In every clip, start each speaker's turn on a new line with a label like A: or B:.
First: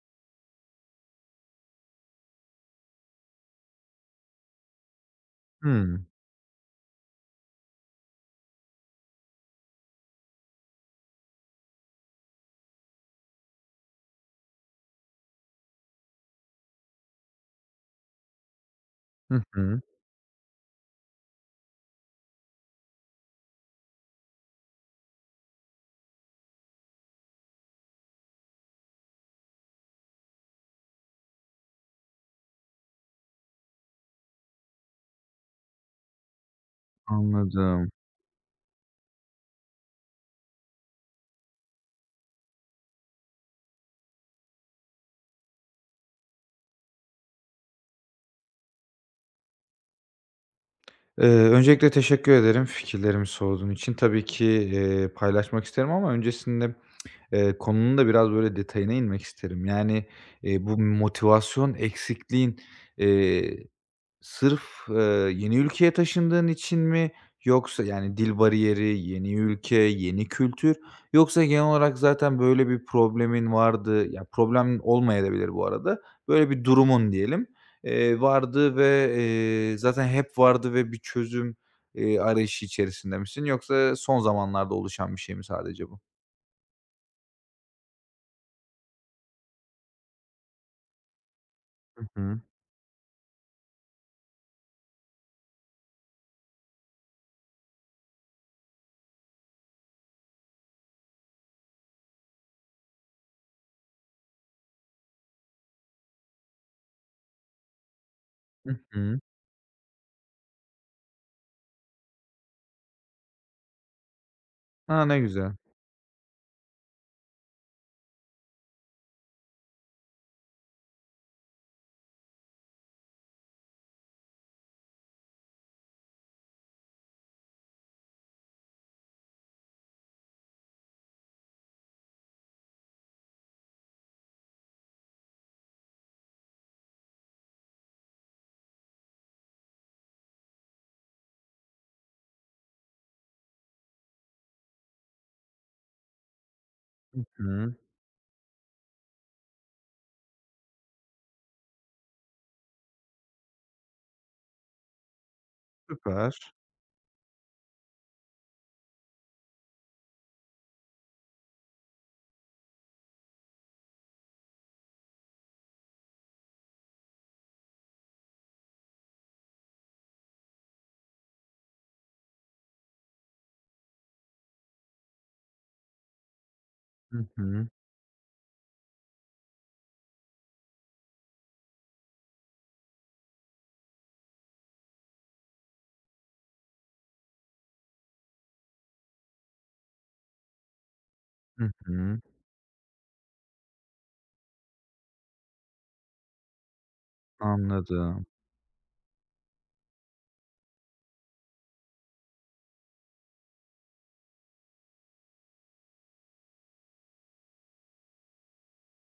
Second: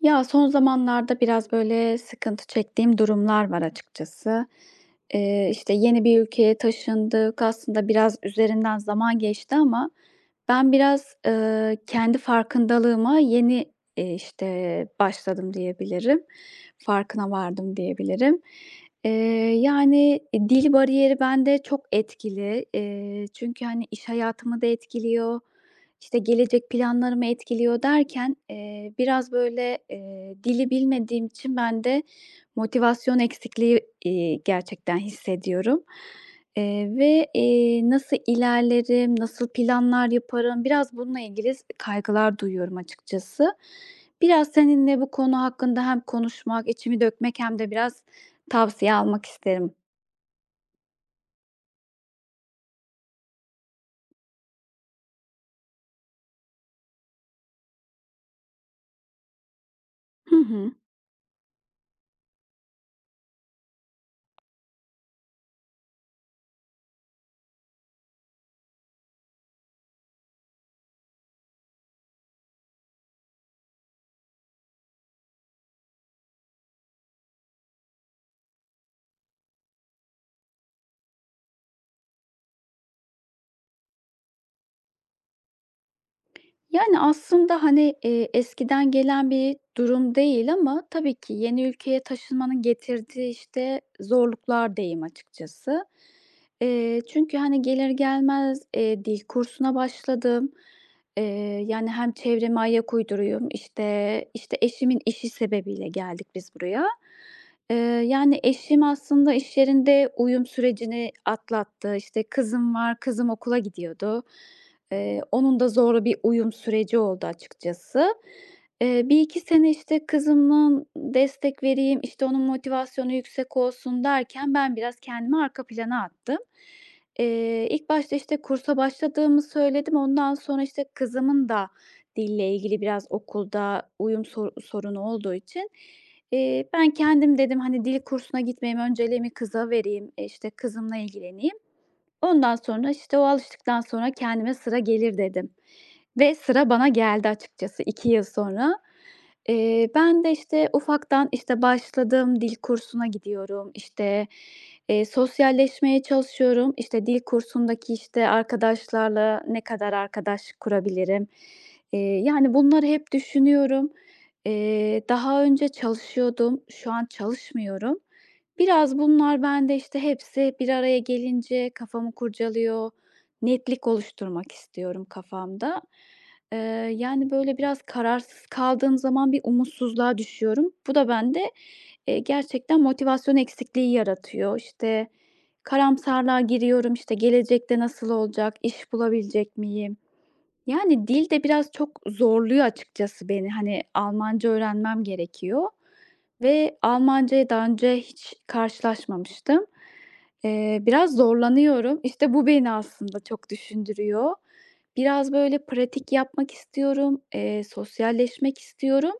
A: Ya, son zamanlarda biraz, böyle, sıkıntı çektiğim durumlar var açıkçası. İşte, yeni
B: Hımm.
A: bir ülkeye taşındık. Aslında biraz üzerinden zaman geçti ama ben biraz, kendi farkındalığıma yeni, işte, başladım diyebilirim. Farkına vardım diyebilirim. Eee,
B: Hı hı.
A: yani, dil bariyeri bende çok etkili. Çünkü, hani, iş hayatımı da etkiliyor. İşte, gelecek planlarımı etkiliyor derken, biraz, böyle, dili bilmediğim için ben de motivasyon eksikliği, gerçekten hissediyorum, ve,
B: Anladım.
A: nasıl ilerlerim, nasıl planlar yaparım, biraz bununla ilgili kaygılar duyuyorum açıkçası. Biraz seninle bu konu hakkında hem konuşmak, içimi dökmek hem de biraz tavsiye almak isterim.
B: Öncelikle teşekkür ederim fikirlerimi sorduğun için. Tabii ki, paylaşmak isterim ama öncesinde, konunun da biraz böyle detayına inmek isterim. Yani,
A: Hı hı.
B: bu motivasyon eksikliğin, eee Sırf, eee, yeni ülkeye taşındığın için mi yoksa, yani, dil bariyeri, yeni ülke, yeni kültür yoksa genel olarak zaten böyle bir problemin vardı, ya, problem olmayabilir bu arada, böyle bir durumun diyelim, vardı ve, zaten hep vardı ve bir çözüm, arayışı içerisinde misin yoksa son zamanlarda oluşan bir şey mi sadece bu?
A: Yani, aslında, hani, eskiden gelen bir durum değil ama tabii ki yeni ülkeye
B: Hı hı.
A: taşınmanın getirdiği, işte, zorluklar diyeyim açıkçası. Çünkü, hani, gelir gelmez, dil kursuna başladım. Yani, hem çevreme ayak uyduruyorum, işte, eşimin işi sebebiyle geldik biz buraya. Eee, yani,
B: Hı
A: eşim
B: hı.
A: aslında iş yerinde uyum sürecini atlattı. İşte, kızım var, kızım okula gidiyordu.
B: A, ne
A: Eee,
B: güzel.
A: onun da zorlu bir uyum süreci oldu açıkçası. 1-2 sene, işte, kızımdan destek vereyim, işte, onun motivasyonu yüksek olsun derken ben biraz kendimi arka plana attım. İlk başta, işte, kursa başladığımı söyledim. Ondan sonra, işte, kızımın da dille ilgili biraz okulda uyum sorunu olduğu için, ben kendim dedim, hani, dil kursuna gitmeyeyim, önceliğimi kıza vereyim, işte, kızımla ilgileneyim. Ondan sonra, işte, o alıştıktan sonra kendime sıra gelir dedim ve sıra bana
B: Hı
A: geldi
B: hı.
A: açıkçası 2 yıl sonra. Ben de, işte, ufaktan, işte, başladım, dil kursuna gidiyorum, işte, sosyalleşmeye
B: Süper.
A: çalışıyorum. İşte, dil kursundaki, işte, arkadaşlarla ne kadar arkadaş kurabilirim? Yani, bunları hep düşünüyorum. Daha önce çalışıyordum, şu an çalışmıyorum. Biraz bunlar bende, işte, hepsi bir araya gelince kafamı kurcalıyor. Netlik oluşturmak istiyorum kafamda. Eee,
B: Hı
A: yani, böyle,
B: hı.
A: biraz kararsız kaldığım zaman bir umutsuzluğa düşüyorum. Bu da bende, gerçekten motivasyon eksikliği yaratıyor. İşte, karamsarlığa giriyorum, işte, gelecekte nasıl olacak, iş bulabilecek miyim? Yani, dil de
B: Hı
A: biraz çok
B: hı.
A: zorluyor açıkçası beni. Hani, Almanca öğrenmem gerekiyor ve Almanca'ya daha önce
B: Anladım.
A: hiç karşılaşmamıştım. Biraz zorlanıyorum. İşte, bu beni aslında çok düşündürüyor. Biraz, böyle, pratik yapmak istiyorum, sosyalleşmek istiyorum.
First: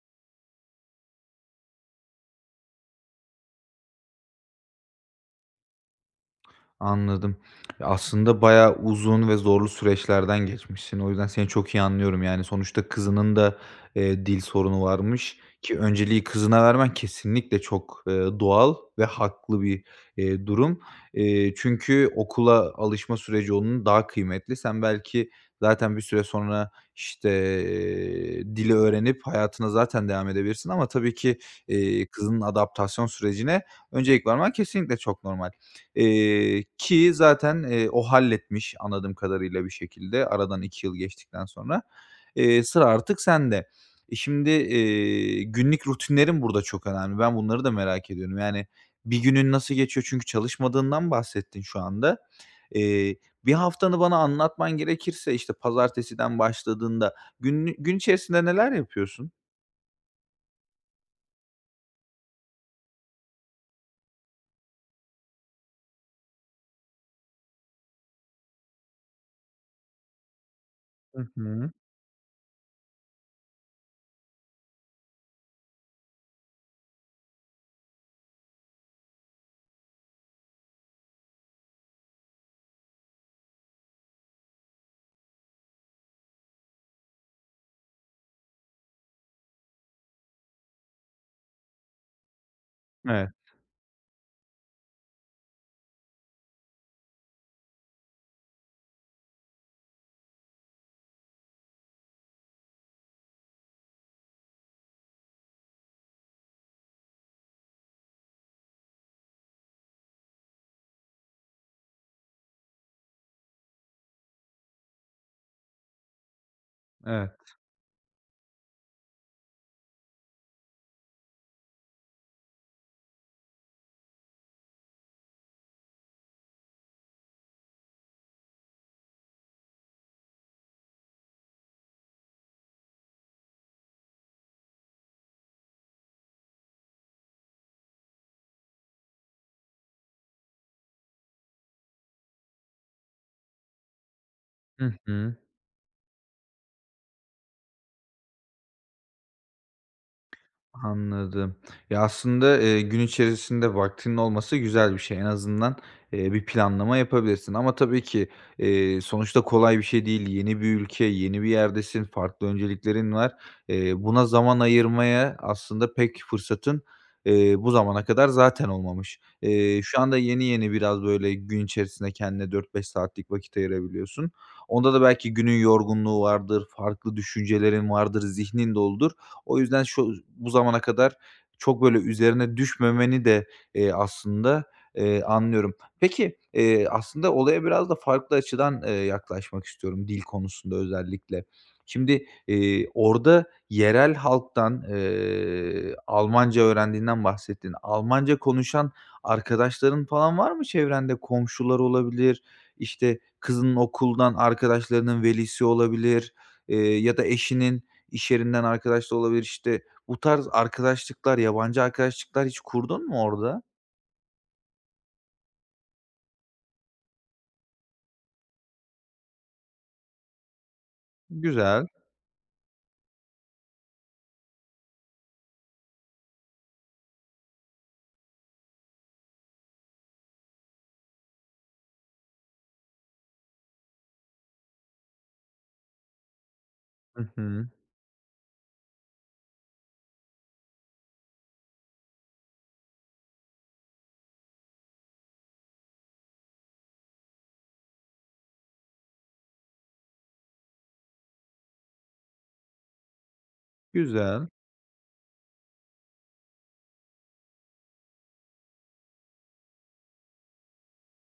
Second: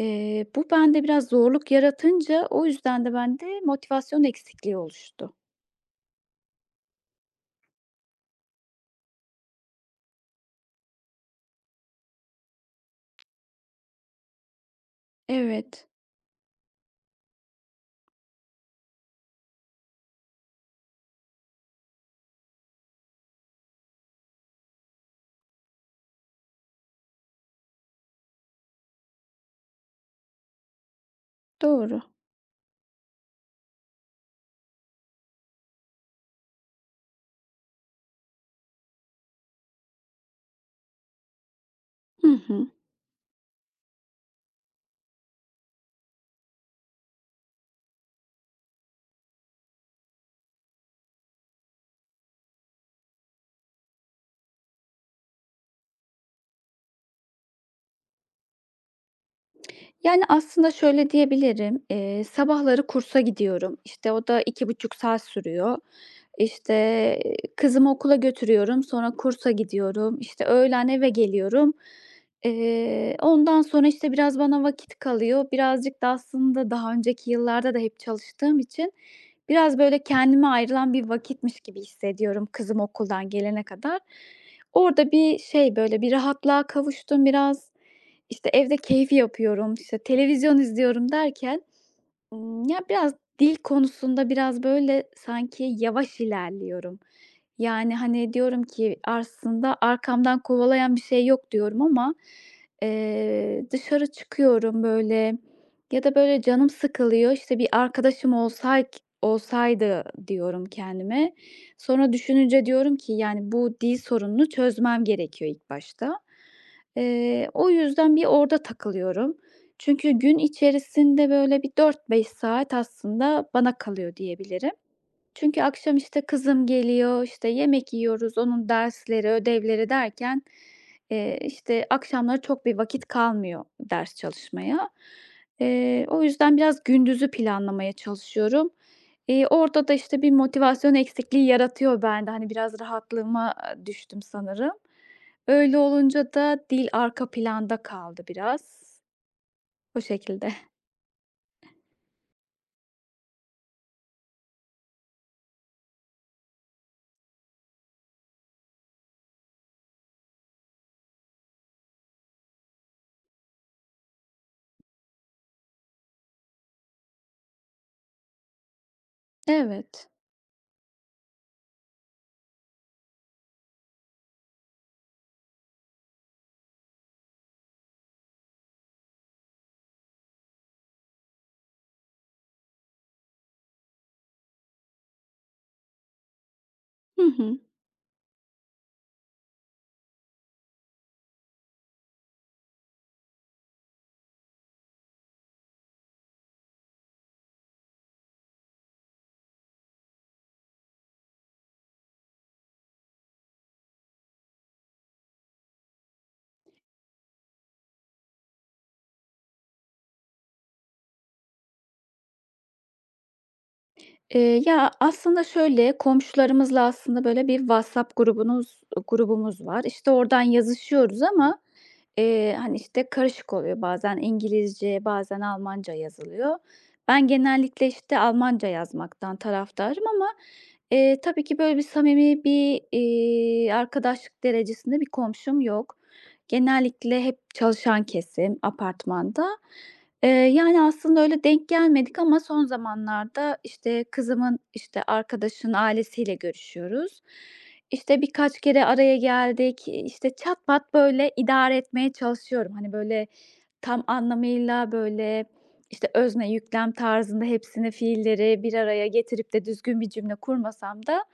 A: Bu bende biraz zorluk yaratınca o yüzden de bende motivasyon eksikliği oluştu.
B: Anladım. Ya, aslında bayağı uzun ve zorlu süreçlerden geçmişsin. O yüzden seni çok iyi anlıyorum. Yani, sonuçta kızının da, dil sorunu varmış ki
A: Evet,
B: önceliği kızına vermen kesinlikle çok, doğal ve haklı bir, durum. Çünkü okula alışma süreci onun daha kıymetli. Sen belki zaten bir süre sonra, işte, dili öğrenip hayatına zaten devam edebilirsin ama tabii ki,
A: doğru.
B: kızının adaptasyon sürecine öncelik vermen kesinlikle çok normal. Ki zaten, o halletmiş anladığım kadarıyla bir şekilde aradan 2 yıl geçtikten sonra.
A: Hı
B: Eee,
A: hı.
B: sıra artık sende. Şimdi, günlük rutinlerin burada çok önemli. Ben bunları da merak ediyorum. Yani bir günün nasıl geçiyor? Çünkü çalışmadığından bahsettin şu anda. Eee, bir haftanı bana anlatman gerekirse, işte, pazartesiden başladığında günlü gün içerisinde neler yapıyorsun?
A: Yani, aslında şöyle diyebilirim, sabahları kursa gidiyorum. İşte, o da 2,5 saat sürüyor. İşte, kızımı okula götürüyorum, sonra kursa gidiyorum. İşte, öğlen eve
B: Hı hı.
A: geliyorum. Ondan sonra, işte, biraz bana vakit kalıyor. Birazcık da aslında daha önceki yıllarda da hep çalıştığım için biraz, böyle, kendime ayrılan bir vakitmiş gibi hissediyorum kızım okuldan gelene kadar. Orada bir şey, böyle, bir rahatlığa kavuştum biraz. İşte, evde keyfi yapıyorum, işte, televizyon izliyorum derken, ya, biraz
B: Evet,
A: dil konusunda biraz, böyle, sanki yavaş ilerliyorum. Yani, hani, diyorum ki aslında arkamdan kovalayan bir şey yok diyorum ama, dışarı çıkıyorum, böyle, ya da, böyle, canım sıkılıyor, işte, bir arkadaşım olsaydı diyorum kendime. Sonra düşününce diyorum ki, yani, bu dil sorununu çözmem gerekiyor ilk başta.
B: evet.
A: O yüzden bir orada takılıyorum. Çünkü gün içerisinde, böyle, bir 4-5 saat aslında bana kalıyor diyebilirim. Çünkü akşam, işte, kızım geliyor, işte, yemek yiyoruz, onun dersleri, ödevleri derken, işte, akşamları çok bir vakit kalmıyor ders çalışmaya. O yüzden biraz gündüzü planlamaya çalışıyorum. Orada da, işte, bir motivasyon eksikliği yaratıyor bende. Hani, biraz rahatlığıma, düştüm sanırım.
B: Hı hı.
A: Öyle olunca da dil arka planda kaldı biraz. O şekilde.
B: Anladım. Ya, aslında, gün içerisinde vaktinin olması güzel bir şey. En azından, bir planlama yapabilirsin ama tabii ki, sonuçta kolay bir şey değil. Yeni bir ülke, yeni bir yerdesin, farklı önceliklerin var. Buna zaman ayırmaya aslında pek fırsatın, bu zamana kadar zaten olmamış. Şu
A: Evet.
B: anda yeni yeni biraz, böyle, gün içerisinde kendine 4-5 saatlik vakit ayırabiliyorsun. Onda da belki günün yorgunluğu vardır, farklı düşüncelerin vardır, zihnin doludur. O yüzden şu bu zamana kadar çok böyle üzerine düşmemeni de, aslında, anlıyorum. Peki,
A: Hı
B: aslında
A: hı.
B: olaya biraz da farklı açıdan, yaklaşmak istiyorum dil konusunda özellikle. Şimdi, orada yerel halktan, Almanca öğrendiğinden bahsettin. Almanca konuşan arkadaşların falan var mı çevrende? Komşular olabilir, işte, kızının okuldan arkadaşlarının velisi olabilir, ya da eşinin, İş yerinden arkadaş da olabilir, işte. Bu tarz arkadaşlıklar, yabancı arkadaşlıklar hiç kurdun mu orada?
A: Ya, aslında şöyle, komşularımızla aslında böyle bir WhatsApp grubumuz var. İşte, oradan yazışıyoruz ama,
B: Güzel.
A: hani, işte, karışık oluyor. Bazen İngilizce, bazen Almanca yazılıyor. Ben genellikle, işte, Almanca yazmaktan taraftarım ama, tabii ki böyle bir samimi bir, arkadaşlık derecesinde bir komşum yok. Genellikle
B: Hı
A: hep
B: hı.
A: çalışan kesim apartmanda. Yani, aslında öyle denk gelmedik ama son zamanlarda, işte, kızımın, işte, arkadaşının ailesiyle görüşüyoruz. İşte, birkaç kere araya geldik. İşte, çat pat, böyle, idare etmeye çalışıyorum. Hani, böyle, tam
B: Güzel.
A: anlamıyla, böyle, işte, özne yüklem tarzında hepsini, fiilleri bir araya getirip de düzgün bir cümle kurmasam da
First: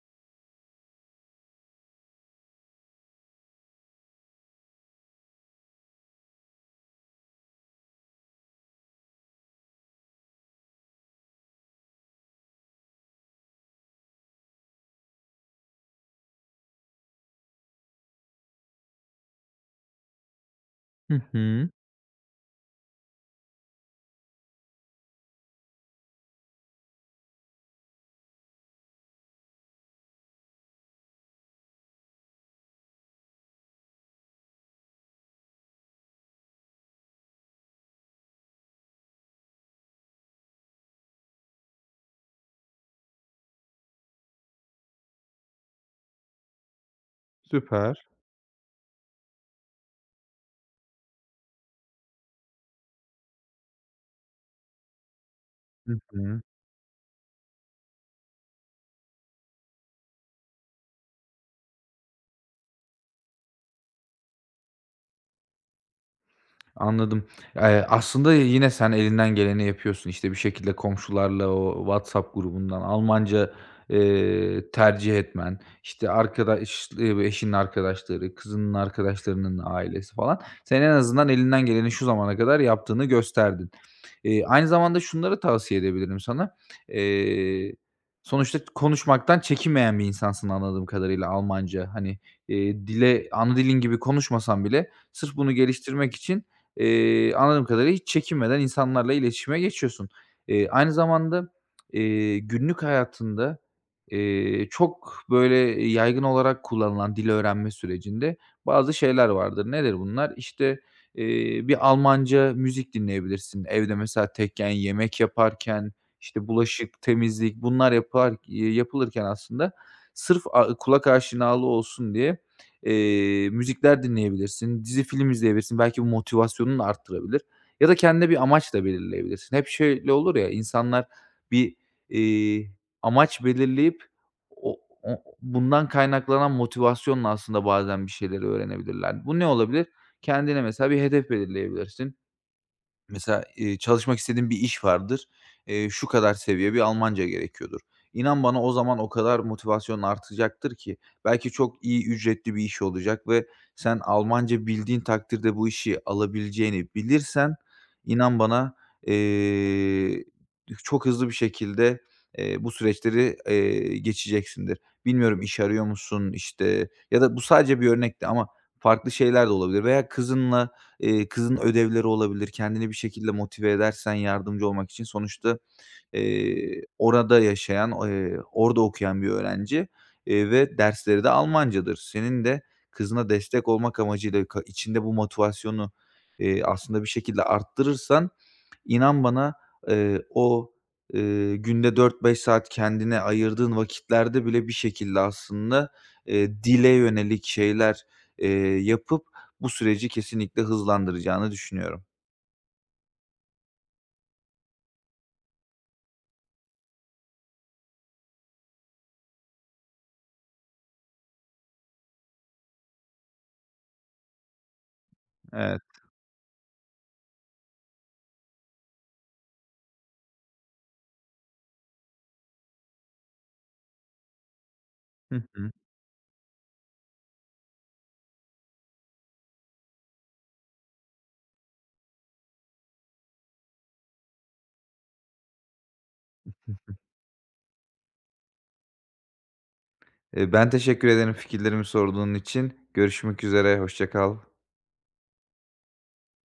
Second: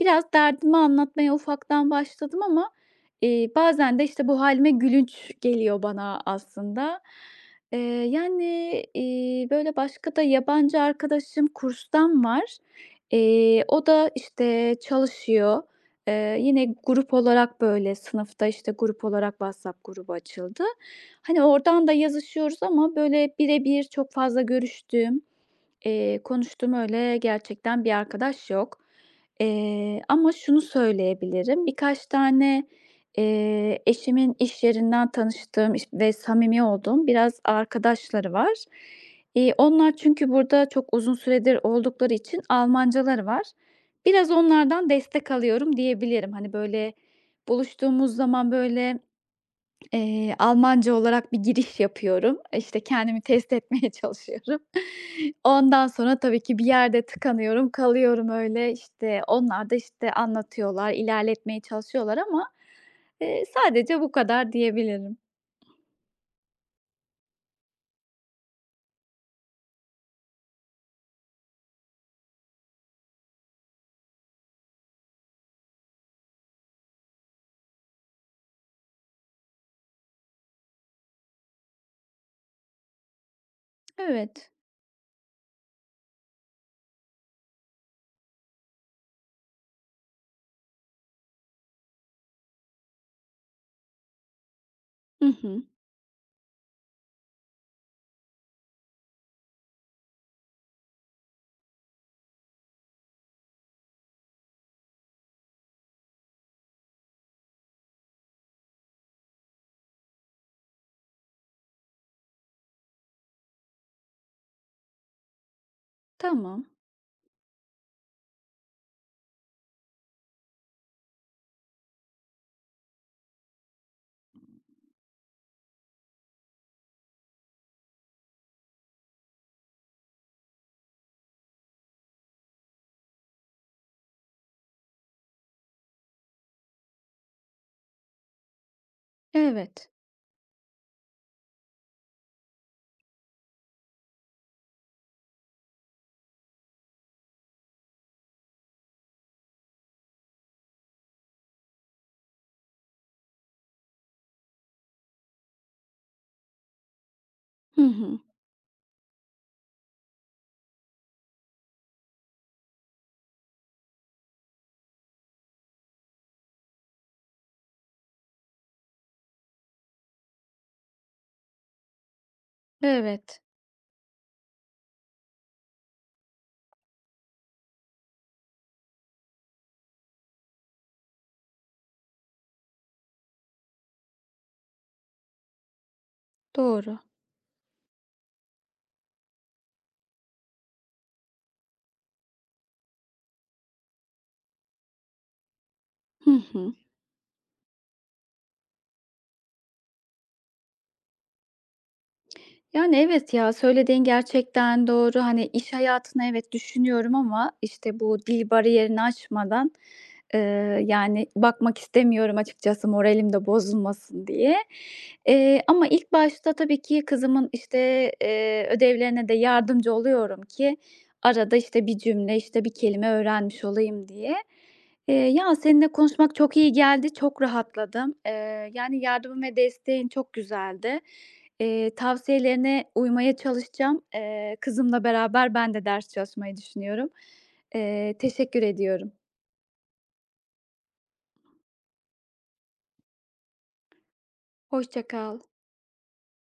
A: biraz derdimi anlatmaya ufaktan başladım ama, bazen de, işte, bu halime gülünç geliyor bana aslında. Eee, yani, böyle, başka da yabancı arkadaşım kurstan var. O da, işte, çalışıyor. Yine grup olarak, böyle, sınıfta, işte, grup olarak WhatsApp grubu açıldı.
B: Hı
A: Hani,
B: hı.
A: oradan da yazışıyoruz ama, böyle, bire bir çok fazla görüştüğüm, konuştuğum öyle gerçekten bir arkadaş yok. Ama şunu söyleyebilirim, birkaç tane eşimin iş yerinden tanıştığım iş ve samimi olduğum biraz arkadaşları var. Onlar çünkü burada çok uzun süredir oldukları için Almancaları var. Biraz onlardan destek alıyorum diyebilirim. Hani, böyle,
B: Süper.
A: buluştuğumuz zaman, böyle, Almanca olarak bir giriş yapıyorum. İşte, kendimi test etmeye çalışıyorum. Ondan
B: Hı
A: sonra tabii
B: hı.
A: ki bir yerde tıkanıyorum, kalıyorum öyle. İşte, onlar da, işte, anlatıyorlar, ilerletmeye çalışıyorlar ama sadece bu kadar diyebilirim.
B: Anladım. Aslında yine sen elinden geleni yapıyorsun. İşte, bir şekilde komşularla o WhatsApp grubundan Almanca, tercih etmen, işte, arkadaş eşinin arkadaşları, kızının arkadaşlarının ailesi falan. Sen en azından elinden geleni şu zamana kadar yaptığını gösterdin. Eee,
A: Evet.
B: aynı zamanda şunları tavsiye edebilirim sana. Eee, sonuçta konuşmaktan çekinmeyen bir insansın anladığım kadarıyla Almanca. Hani, dile ana dilin gibi konuşmasan bile
A: Hı
B: sırf bunu
A: hı.
B: geliştirmek için, anladığım kadarıyla hiç çekinmeden insanlarla iletişime geçiyorsun. Aynı zamanda, günlük hayatında, çok böyle yaygın olarak kullanılan dil öğrenme sürecinde bazı şeyler vardır. Nedir bunlar? İşte, bir Almanca müzik dinleyebilirsin. Evde mesela tekken, yemek yaparken, işte,
A: Tamam.
B: bulaşık, temizlik bunlar yapar yapılırken aslında sırf kulak aşinalığı olsun diye müzikler dinleyebilirsin, dizi film izleyebilirsin. Belki bu motivasyonunu arttırabilir ya da kendine bir amaç da belirleyebilirsin. Hep şöyle olur ya, insanlar bir, eee, amaç belirleyip o bundan kaynaklanan motivasyonla aslında bazen bir şeyleri öğrenebilirler. Bu ne olabilir?
A: Evet.
B: Kendine mesela bir hedef belirleyebilirsin. Mesela, çalışmak istediğin bir iş vardır. Şu kadar seviye bir Almanca gerekiyordur. İnan bana o zaman o kadar motivasyon artacaktır ki belki çok iyi ücretli bir iş olacak ve sen Almanca bildiğin takdirde bu işi alabileceğini bilirsen
A: Hı hı.
B: inan bana, eee, çok hızlı bir şekilde, bu süreçleri, geçeceksindir. Bilmiyorum iş arıyor musun, işte, ya da bu sadece bir örnekti ama farklı şeyler de olabilir veya kızın ödevleri olabilir, kendini bir şekilde
A: Evet.
B: motive edersen yardımcı olmak için. Sonuçta, orada yaşayan, orada okuyan bir öğrenci, ve dersleri de Almancadır. Senin de kızına destek olmak amacıyla içinde bu motivasyonu,
A: Doğru.
B: aslında bir şekilde arttırırsan, İnan bana, o, günde 4-5 saat kendine ayırdığın vakitlerde bile bir şekilde aslında,
A: Hı hı.
B: dile yönelik şeyler, eee, yapıp bu süreci kesinlikle hızlandıracağını düşünüyorum.
A: Yani, evet ya, söylediğin gerçekten doğru. Hani, iş hayatını evet düşünüyorum ama, işte, bu dil bariyerini aşmadan, eee, yani, bakmak istemiyorum açıkçası moralim de bozulmasın diye. Eee,
B: Evet.
A: ama ilk başta tabii ki kızımın, işte, ödevlerine de yardımcı oluyorum ki arada, işte, bir cümle, işte, bir kelime öğrenmiş olayım diye. Eee,
B: Hı
A: ya,
B: hı.
A: seninle konuşmak çok iyi geldi, çok rahatladım. Yani, yardımın ve desteğin çok güzeldi. Tavsiyelerine uymaya çalışacağım. Kızımla beraber ben de ders çalışmayı düşünüyorum. Teşekkür ediyorum.
B: Ben teşekkür ederim fikirlerimi sorduğun için. Görüşmek üzere, hoşça kal.
A: Hoşça kal.